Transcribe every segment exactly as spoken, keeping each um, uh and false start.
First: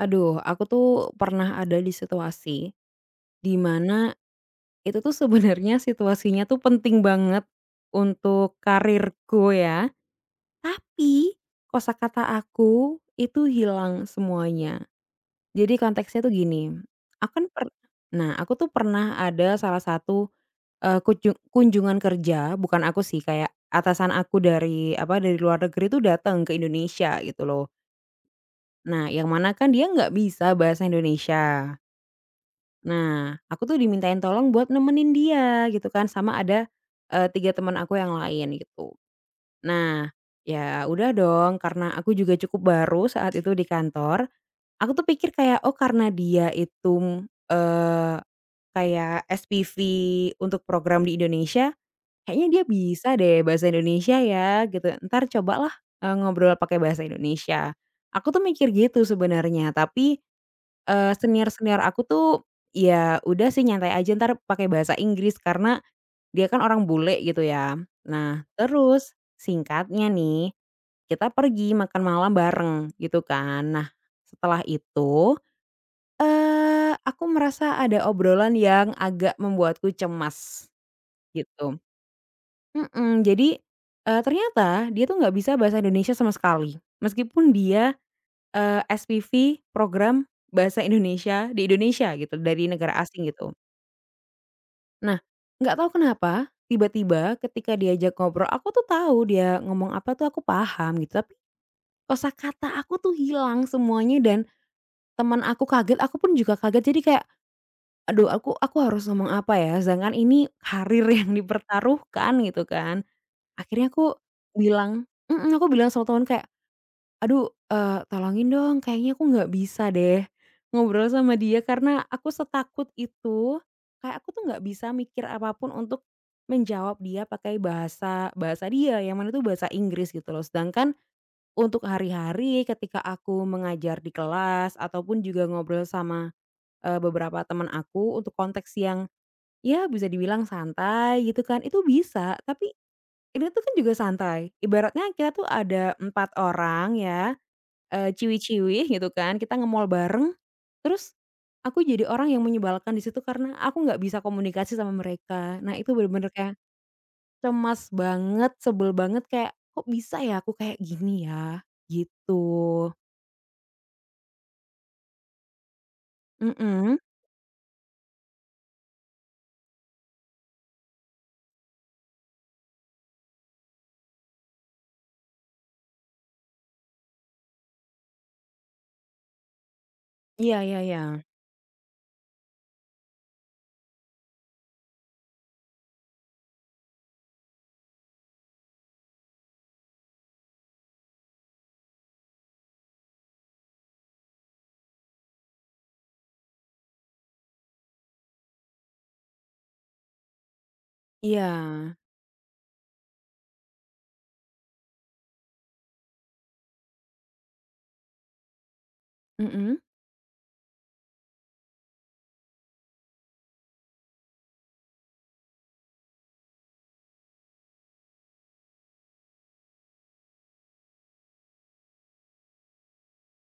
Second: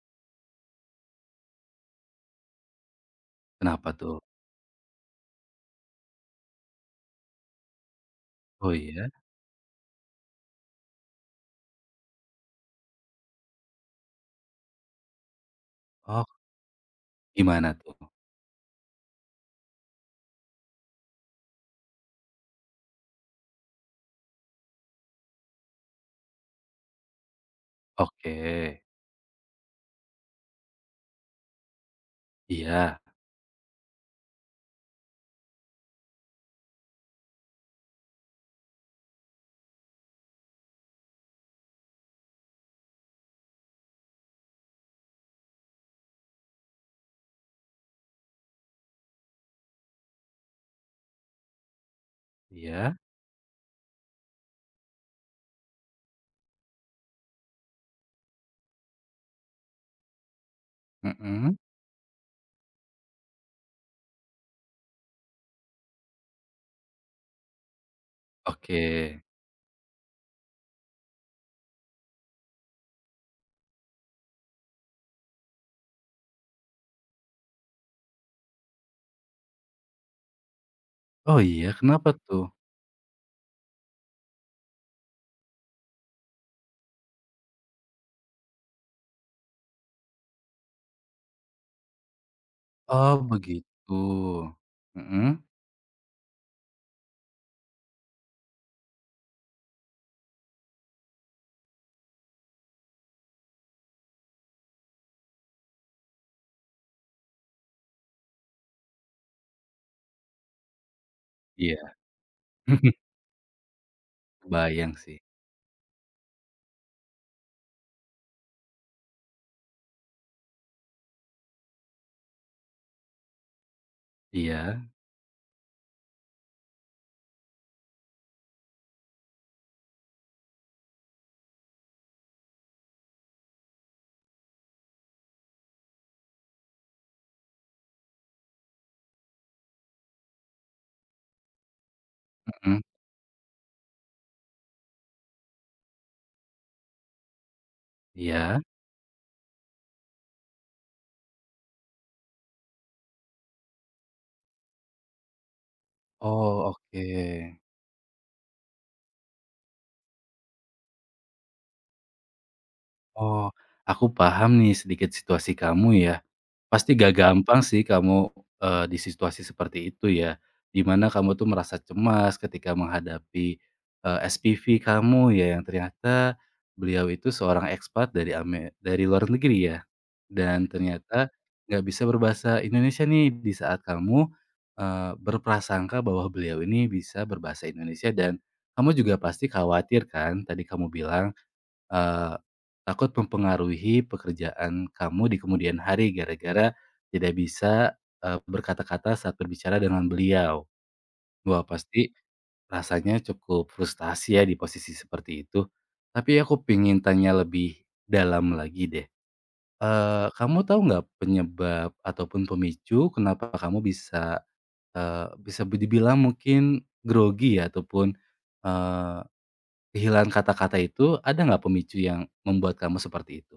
Aduh, aku tuh pernah ada di situasi di Kenapa mana tuh? itu tuh sebenarnya situasinya tuh penting banget untuk Oh iya? karirku, ya, tapi kosakata aku itu hilang semuanya. Jadi konteksnya Oh, tuh gini, aku kan per gimana tuh? nah, aku tuh pernah ada salah satu, eee, kunjung kunjungan kerja, bukan aku sih, kayak atasan aku dari apa, dari luar negeri tuh datang ke Indonesia gitu loh. Oke. Nah, yang mana kan dia nggak bisa bahasa Indonesia. Iya, Nah, aku tuh dimintain tolong buat nemenin dia gitu kan, sama ada, eee, tiga teman aku yang lain gitu. Nah, ya udah dong, karena aku juga cukup baru saat itu di kantor, aku tuh pikir kayak, oh karena dia itu, eee, kayak S P V untuk program di Indonesia, kayaknya dia iya, bisa deh bahasa Indonesia ya gitu. Ntar cobalah, eee, ngobrol pakai bahasa Indonesia. Aku tuh mikir gitu sebenarnya. Tapi Eee, mhm, senior-senior aku tuh, ya udah sih, nyantai aja, entar pakai bahasa Inggris karena dia kan orang bule gitu ya. Nah, oke. terus singkatnya nih, kita pergi makan malam bareng gitu kan. Nah, setelah itu, eee, aku merasa ada obrolan yang agak membuatku cemas Oh iya, gitu. kenapa tuh? Mhm, jadi, eee, ternyata dia tuh nggak bisa bahasa Indonesia sama sekali. Meskipun dia Eee, S P V program bahasa Indonesia di Indonesia gitu, dari negara Oh asing gitu. begitu, Nah, mhm, nggak tahu kenapa tiba-tiba ketika diajak ngobrol aku tuh tahu dia ngomong apa tuh aku paham gitu, tapi kosakata aku tuh hilang semuanya dan teman aku kaget, aku pun juga kaget. Jadi kayak, "Aduh, aku aku harus ngomong apa ya?" Sedangkan ini karir yang iya, dipertaruhkan gitu kan. Akhirnya aku kebayang bilang sih. mhm, aku bilang sama teman kayak, "Aduh, eee, tolongin dong, kayaknya aku nggak bisa deh ngobrol sama dia karena aku setakut itu." Kayak aku tuh nggak Iya, bisa mikir apapun untuk menjawab dia pakai bahasa bahasa dia, yang mana itu bahasa Inggris gitu loh. Sedangkan untuk hari-hari ketika aku mengajar di kelas ataupun juga ngobrol sama, eee, beberapa teman aku untuk konteks yang ya bisa dibilang santai gitu kan, itu bisa, tapi mhm, ini tuh kan juga santai. Ibaratnya kita tuh ada empat orang ya Eee, iya, ciwi-ciwi gitu kan, kita nge-mall bareng, terus aku jadi orang yang menyebalkan di situ karena aku nggak bisa komunikasi sama mereka. Nah itu bener-bener kayak oh oke. cemas banget, sebel banget kayak, "Kok bisa ya aku kayak gini ya?" Gitu. Oh, aku paham nih sedikit situasi kamu ya. Pasti Mhm. gak gampang sih kamu, eee, di situasi seperti itu ya, dimana kamu tuh merasa cemas ketika menghadapi, eee, S P V kamu ya yang ternyata beliau itu seorang ekspat dari ame dari luar negeri ya, Iya, dan iya, iya. ternyata nggak bisa berbahasa Indonesia nih di saat kamu, eee, berprasangka bahwa beliau ini bisa berbahasa Indonesia dan kamu juga pasti khawatir kan tadi kamu bilang. Eee, Takut mempengaruhi pekerjaan kamu di kemudian hari gara-gara tidak bisa, eee, berkata-kata saat berbicara dengan beliau. Iya. Wah, pasti rasanya cukup frustasi ya di posisi seperti itu. Tapi aku pengen tanya lebih dalam lagi deh. Mhm. Eee, kamu tahu nggak penyebab ataupun pemicu kenapa kamu bisa, eee, bisa dibilang mungkin grogi ya ataupun, eee, kehilangan kata-kata itu, ada nggak pemicu yang membuat kamu seperti itu?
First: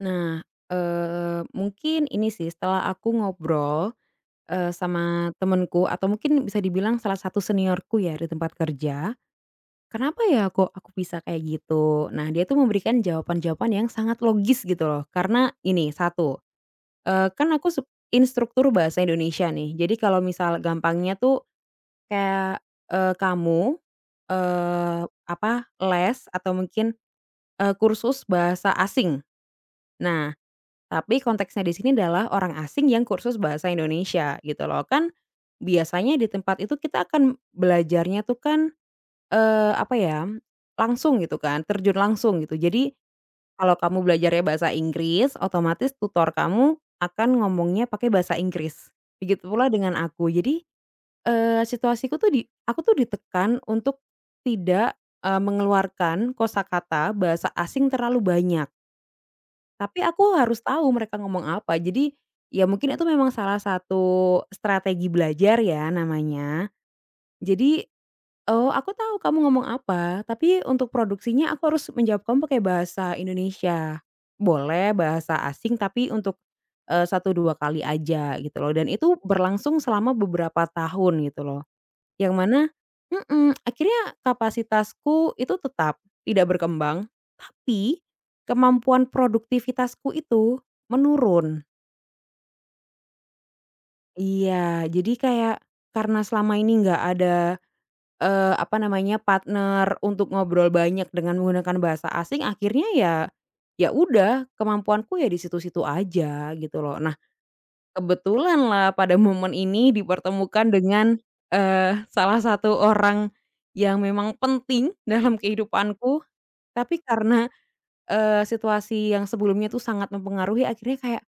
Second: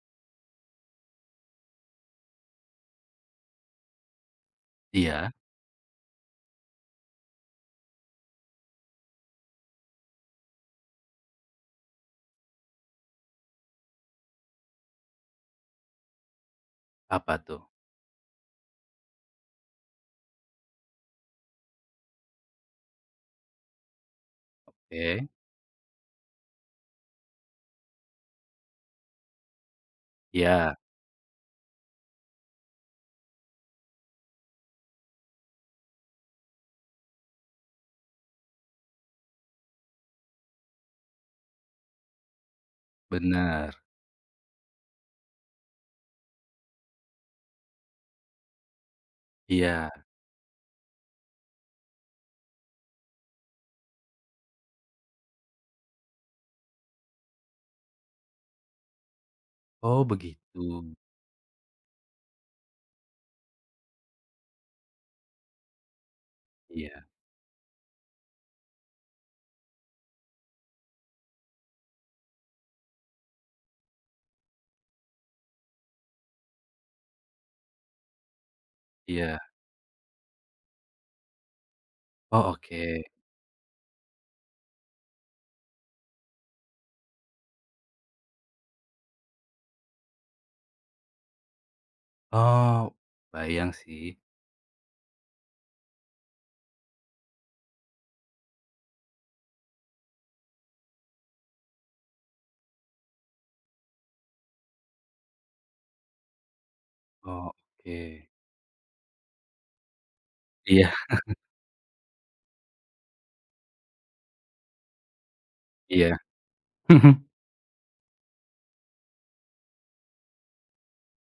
Nah, eee, mungkin ini sih setelah aku ngobrol, eee, Iya, sama temenku atau mungkin bisa dibilang salah satu seniorku ya di tempat kerja. Kenapa ya kok aku bisa kayak gitu? Nah, dia tuh memberikan jawaban-jawaban yang sangat logis gitu loh. Karena ini, satu, eee, apa kan tuh? aku sub instruktur bahasa Indonesia nih. Jadi kalau misal gampangnya tuh kayak, eee, kamu, eee, Oke, apa, les atau mungkin, eee, kursus bahasa asing. Nah, iya, tapi konteksnya di sini adalah orang asing yang kursus bahasa Indonesia gitu loh. Kan biasanya di tempat itu kita akan belajarnya tuh kan Eee, apa ya, langsung gitu kan, terjun langsung gitu. Jadi bener, kalau kamu belajarnya bahasa Inggris, otomatis tutor kamu akan ngomongnya pakai bahasa Inggris. Begitu pula iya. dengan aku. Jadi, eee, situasiku tuh di aku tuh ditekan untuk tidak, eee, mengeluarkan kosakata bahasa asing terlalu banyak. Tapi Oh aku begitu, harus tahu mereka ngomong apa. Jadi ya mungkin itu memang salah satu strategi belajar ya namanya. iya, Jadi, "Oh, aku tahu kamu ngomong apa, tapi untuk produksinya aku harus menjawab kamu pakai bahasa Indonesia. Boleh bahasa asing tapi untuk, eee, satu, dua kali aja gitu loh, dan itu iya. berlangsung selama beberapa tahun gitu loh. Yang Oh mana oke. mhm, akhirnya kapasitasku itu tetap tidak berkembang, tapi kemampuan produktivitasku itu menurun. Oh, bayang sih. Iya, jadi kayak karena selama ini nggak ada Eee, apa namanya, partner untuk ngobrol banyak dengan menggunakan bahasa asing akhirnya ya, ya udah kemampuanku ya di situ-situ aja gitu loh. Nah Oh oke. kebetulan lah pada momen ini dipertemukan Iya, dengan, eee, salah satu orang yang memang penting dalam iya. kehidupanku, tapi karena, eee, situasi yang sebelumnya tuh sangat mempengaruhi akhirnya kayak,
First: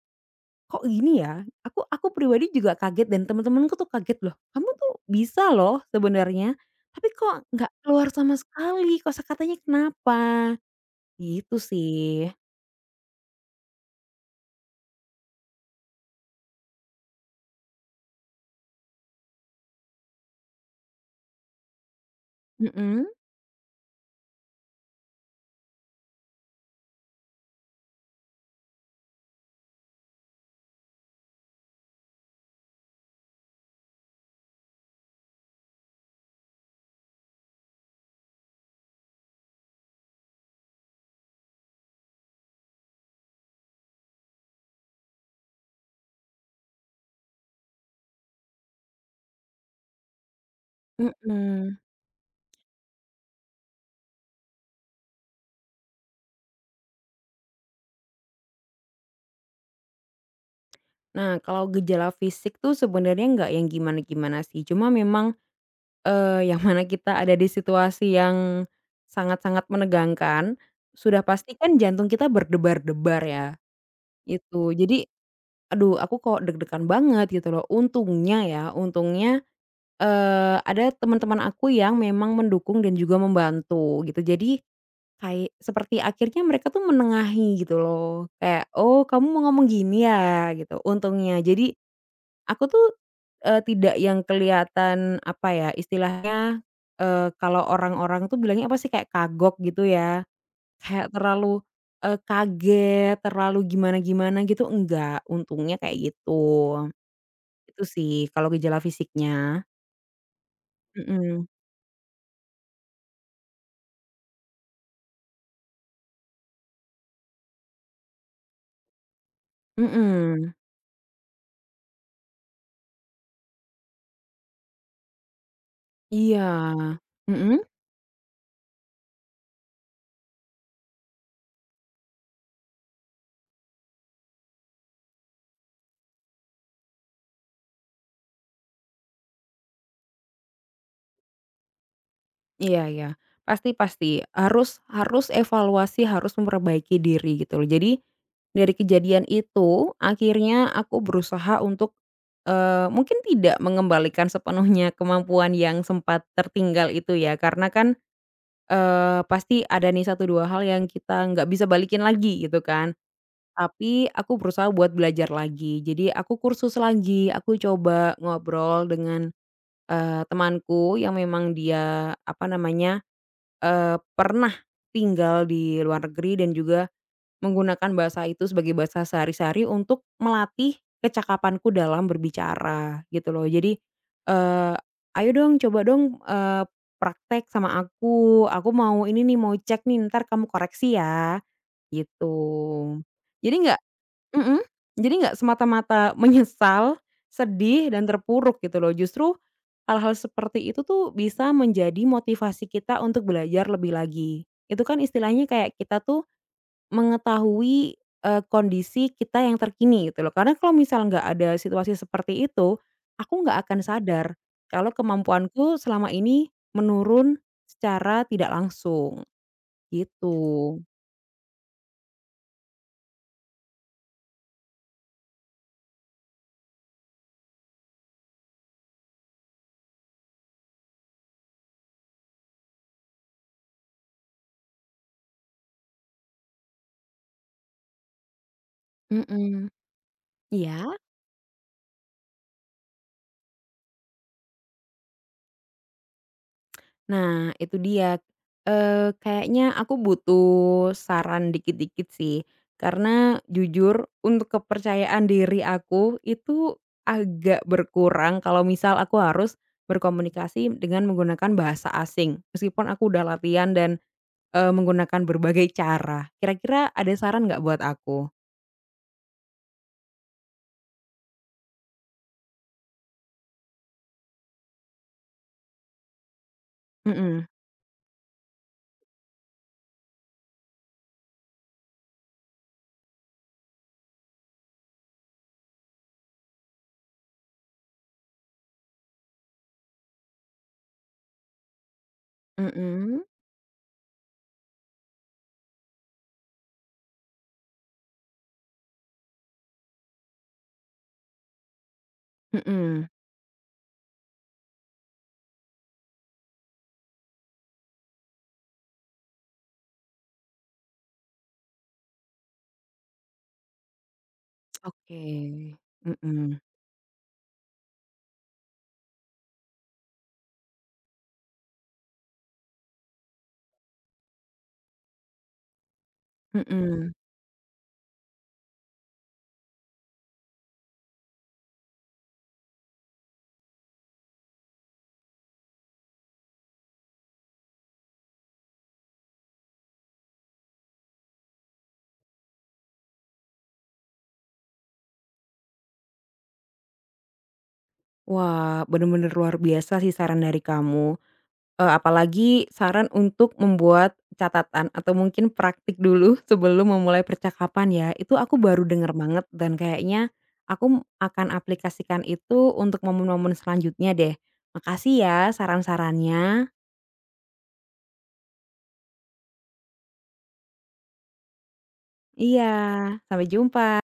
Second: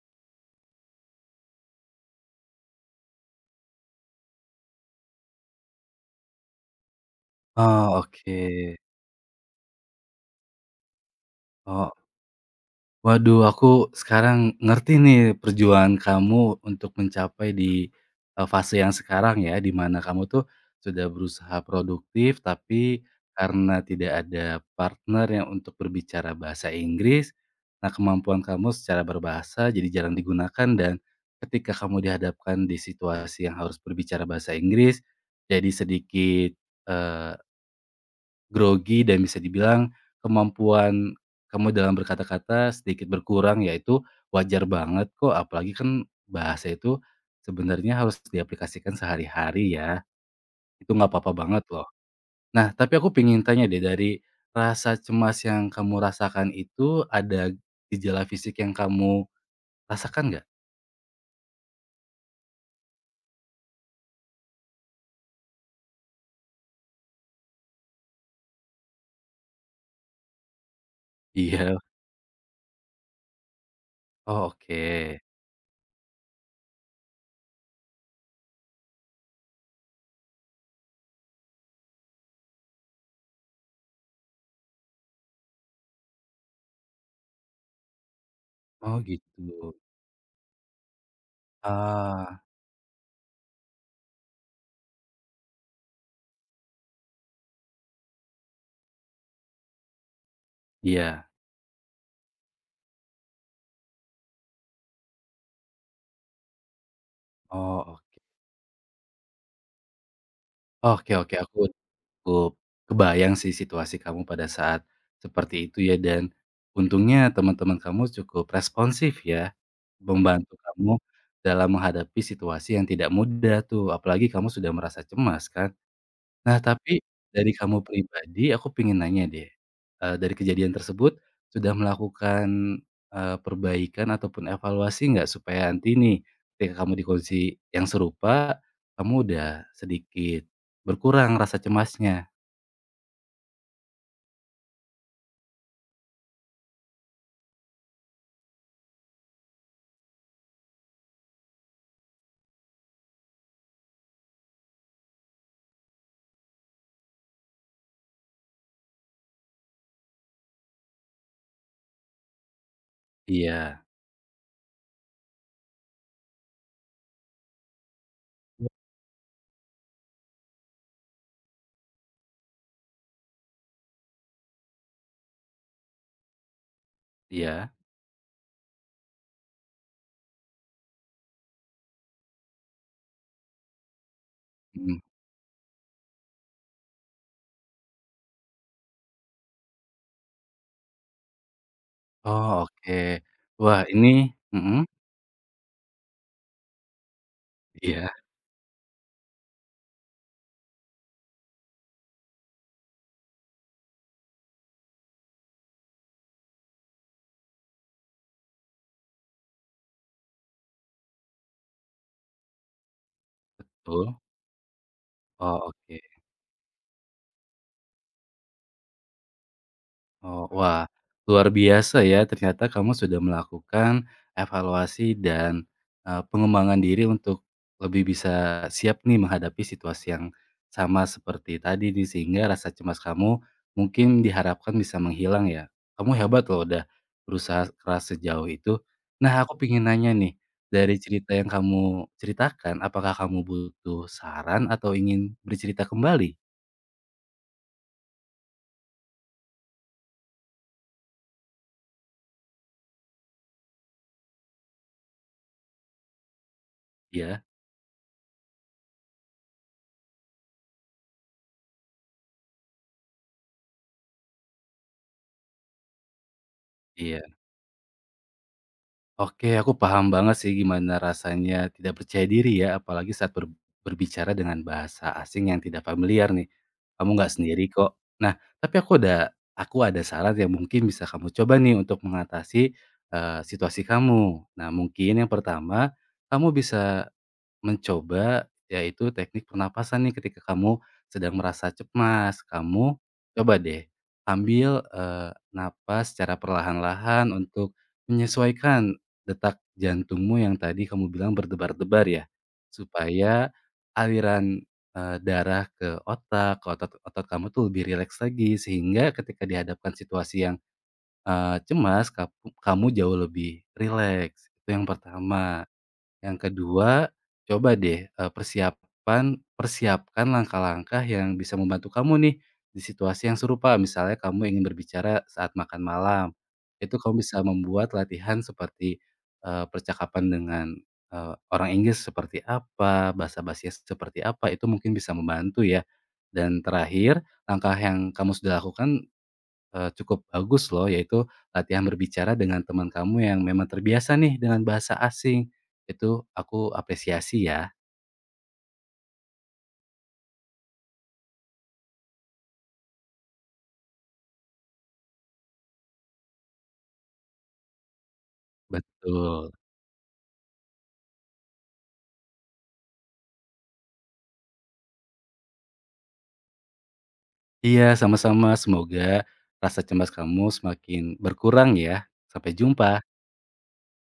"Kok gini ya?" Aku aku pribadi juga kaget dan teman-temanku tuh kaget, "Loh, kamu tuh bisa loh sebenarnya, tapi kok nggak Oh keluar sama oke. sekali, kosakatanya kenapa?" Gitu Oh. sih. Waduh, aku sekarang ngerti nih perjuangan kamu untuk mencapai di eee, fase yang sekarang ya, di mana kamu tuh sudah berusaha produktif, tapi Mhm. karena tidak ada partner yang untuk berbicara bahasa Inggris, nah kemampuan kamu secara berbahasa jadi jarang digunakan dan ketika kamu dihadapkan di situasi yang harus berbicara bahasa Inggris, jadi sedikit grogi dan bisa dibilang kemampuan kamu dalam berkata-kata sedikit berkurang ya, itu wajar banget kok, apalagi kan bahasa itu sebenarnya harus diaplikasikan sehari-hari ya, itu nggak apa-apa banget Mhm. loh. Nah, tapi aku pengen tanya deh, dari rasa cemas yang kamu rasakan itu ada gejala fisik yang kamu rasakan nggak? Nah, kalau gejala fisik tuh sebenarnya nggak yang gimana-gimana sih, cuma memang, eee, yang mana kita ada di situasi yang sangat-sangat menegangkan, sudah pasti kan Iya. jantung kita berdebar-debar ya, Oh, itu. Jadi, oke. "Aduh, aku kok deg-degan banget gitu loh." Untungnya ya, untungnya, eee, ada teman-teman aku yang memang mendukung dan juga membantu gitu. Jadi kayak seperti akhirnya mereka tuh menengahi gitu loh. Kayak, Oh "Oh, gitu. kamu mau ngomong gini ya?" Gitu, untungnya. Jadi Ah, aku tuh, eee, tidak yang kelihatan apa ya, istilahnya, eee, kalau orang-orang tuh bilangnya apa sih, kayak kagok gitu ya. Kayak iya. terlalu, eee, kaget, terlalu gimana-gimana gitu, enggak, untungnya kayak gitu. Oh, Itu oke. sih kalau gejala fisiknya. Oke, oke, Mhm. aku cukup kebayang sih situasi kamu pada saat seperti itu ya, dan untungnya teman-teman kamu cukup responsif ya, Mhm. membantu kamu dalam menghadapi situasi yang tidak mudah tuh, apalagi kamu sudah merasa cemas kan. Iya. Nah tapi dari Mhm. kamu pribadi aku pengen nanya deh, eee, dari kejadian tersebut sudah melakukan, eee, perbaikan ataupun evaluasi nggak? Supaya nanti nih ketika kamu di kondisi yang serupa, kamu udah sedikit berkurang rasa cemasnya. Iya, iya, pasti, pasti, harus harus evaluasi, harus memperbaiki diri gitu loh. Jadi, dari kejadian itu akhirnya aku berusaha untuk, eee, mungkin tidak mengembalikan sepenuhnya kemampuan yang sempat tertinggal itu ya, karena kan, eee, pasti ada nih satu dua hal yang kita nggak bisa balikin lagi gitu kan. Iya, Tapi aku berusaha buat belajar lagi. Jadi aku kursus lagi, aku coba ngobrol dengan, eee, temanku yang memang dia, apa namanya, eee, pernah tinggal di luar negeri dan juga iya, menggunakan bahasa itu sebagai bahasa sehari-hari untuk melatih kecakapanku dalam berbicara, gitu loh. Jadi, eee, mhm. "Ayo dong, coba dong, eee, praktek sama aku. Aku mau ini nih, mau cek nih, ntar kamu koreksi ya." Gitu. Oh, oke. Jadi nggak Wah, ini Mhm, mhm, jadi nggak semata-mata menyesal, sedih, dan iya, terpuruk gitu loh. Justru hal-hal seperti itu tuh bisa menjadi motivasi kita untuk belajar lebih lagi. Itu kan istilahnya kayak kita tuh mengetahui, eee, kondisi kita yang terkini gitu loh. Karena kalau misal nggak ada situasi seperti itu, aku nggak akan betul. sadar kalau Oh, kemampuanku oke. selama ini menurun secara tidak langsung, Oh, gitu. wah, luar biasa ya ternyata kamu sudah melakukan evaluasi dan, eee, pengembangan diri untuk lebih bisa siap nih menghadapi situasi yang sama seperti tadi nih, sehingga rasa cemas kamu mungkin diharapkan bisa menghilang ya. Kamu hebat loh udah berusaha keras sejauh itu. Nah, aku Mhm. pengen nanya nih, Iya? dari cerita yang kamu ceritakan, apakah kamu butuh saran atau ingin bercerita kembali? Nah, itu dia, eee, kayaknya aku butuh saran dikit-dikit sih, karena jujur untuk kepercayaan diri aku itu Ya. agak berkurang kalau misal aku harus berkomunikasi dengan menggunakan bahasa asing, meskipun aku udah latihan dan, eee, menggunakan berbagai cara. Kira-kira ada Iya. saran nggak buat aku? Oke, aku paham banget sih gimana rasanya tidak percaya diri ya, apalagi saat ber- berbicara dengan bahasa asing yang tidak familiar nih. Kamu nggak Mhm. sendiri kok. Nah, tapi aku ada aku ada saran yang mungkin bisa kamu coba nih untuk mengatasi, eh, situasi kamu. Nah, mungkin yang pertama, kamu bisa mencoba, yaitu teknik pernapasan nih ketika kamu sedang merasa cemas, kamu Mhm. coba deh ambil, eee, napas secara perlahan-lahan untuk menyesuaikan detak jantungmu yang tadi kamu bilang berdebar-debar ya, Mhm. supaya aliran, eee, darah ke otak, ke otot-otot kamu tuh lebih rileks lagi sehingga ketika dihadapkan situasi yang, eee, cemas, kapu kamu jauh lebih rileks, itu yang Oke. pertama. Yang Mhm. kedua, coba deh, eee, persiapan persiapkan langkah-langkah yang bisa membantu kamu nih, di situasi yang serupa. Misalnya kamu ingin berbicara saat makan malam, itu Mhm. kamu bisa membuat latihan seperti, eee, percakapan dengan, eee, orang Inggris seperti apa, bahasa basinya seperti apa, itu mungkin bisa membantu ya. Dan terakhir, langkah yang kamu sudah lakukan, Eee, cukup bagus loh, yaitu latihan berbicara dengan teman kamu yang memang terbiasa nih dengan bahasa asing. Itu aku apresiasi ya. Wah, bener-bener luar biasa sih saran dari kamu. Eee, apalagi saran untuk membuat catatan atau mungkin praktik dulu sebelum memulai percakapan ya, itu aku baru denger banget Betul. dan kayaknya aku m- akan aplikasikan itu untuk momen-momen selanjutnya deh. Makasih ya saran-sarannya. Iya, sama-sama. Semoga rasa cemas kamu semakin berkurang ya. Sampai Iya, jumpa. sampai jumpa.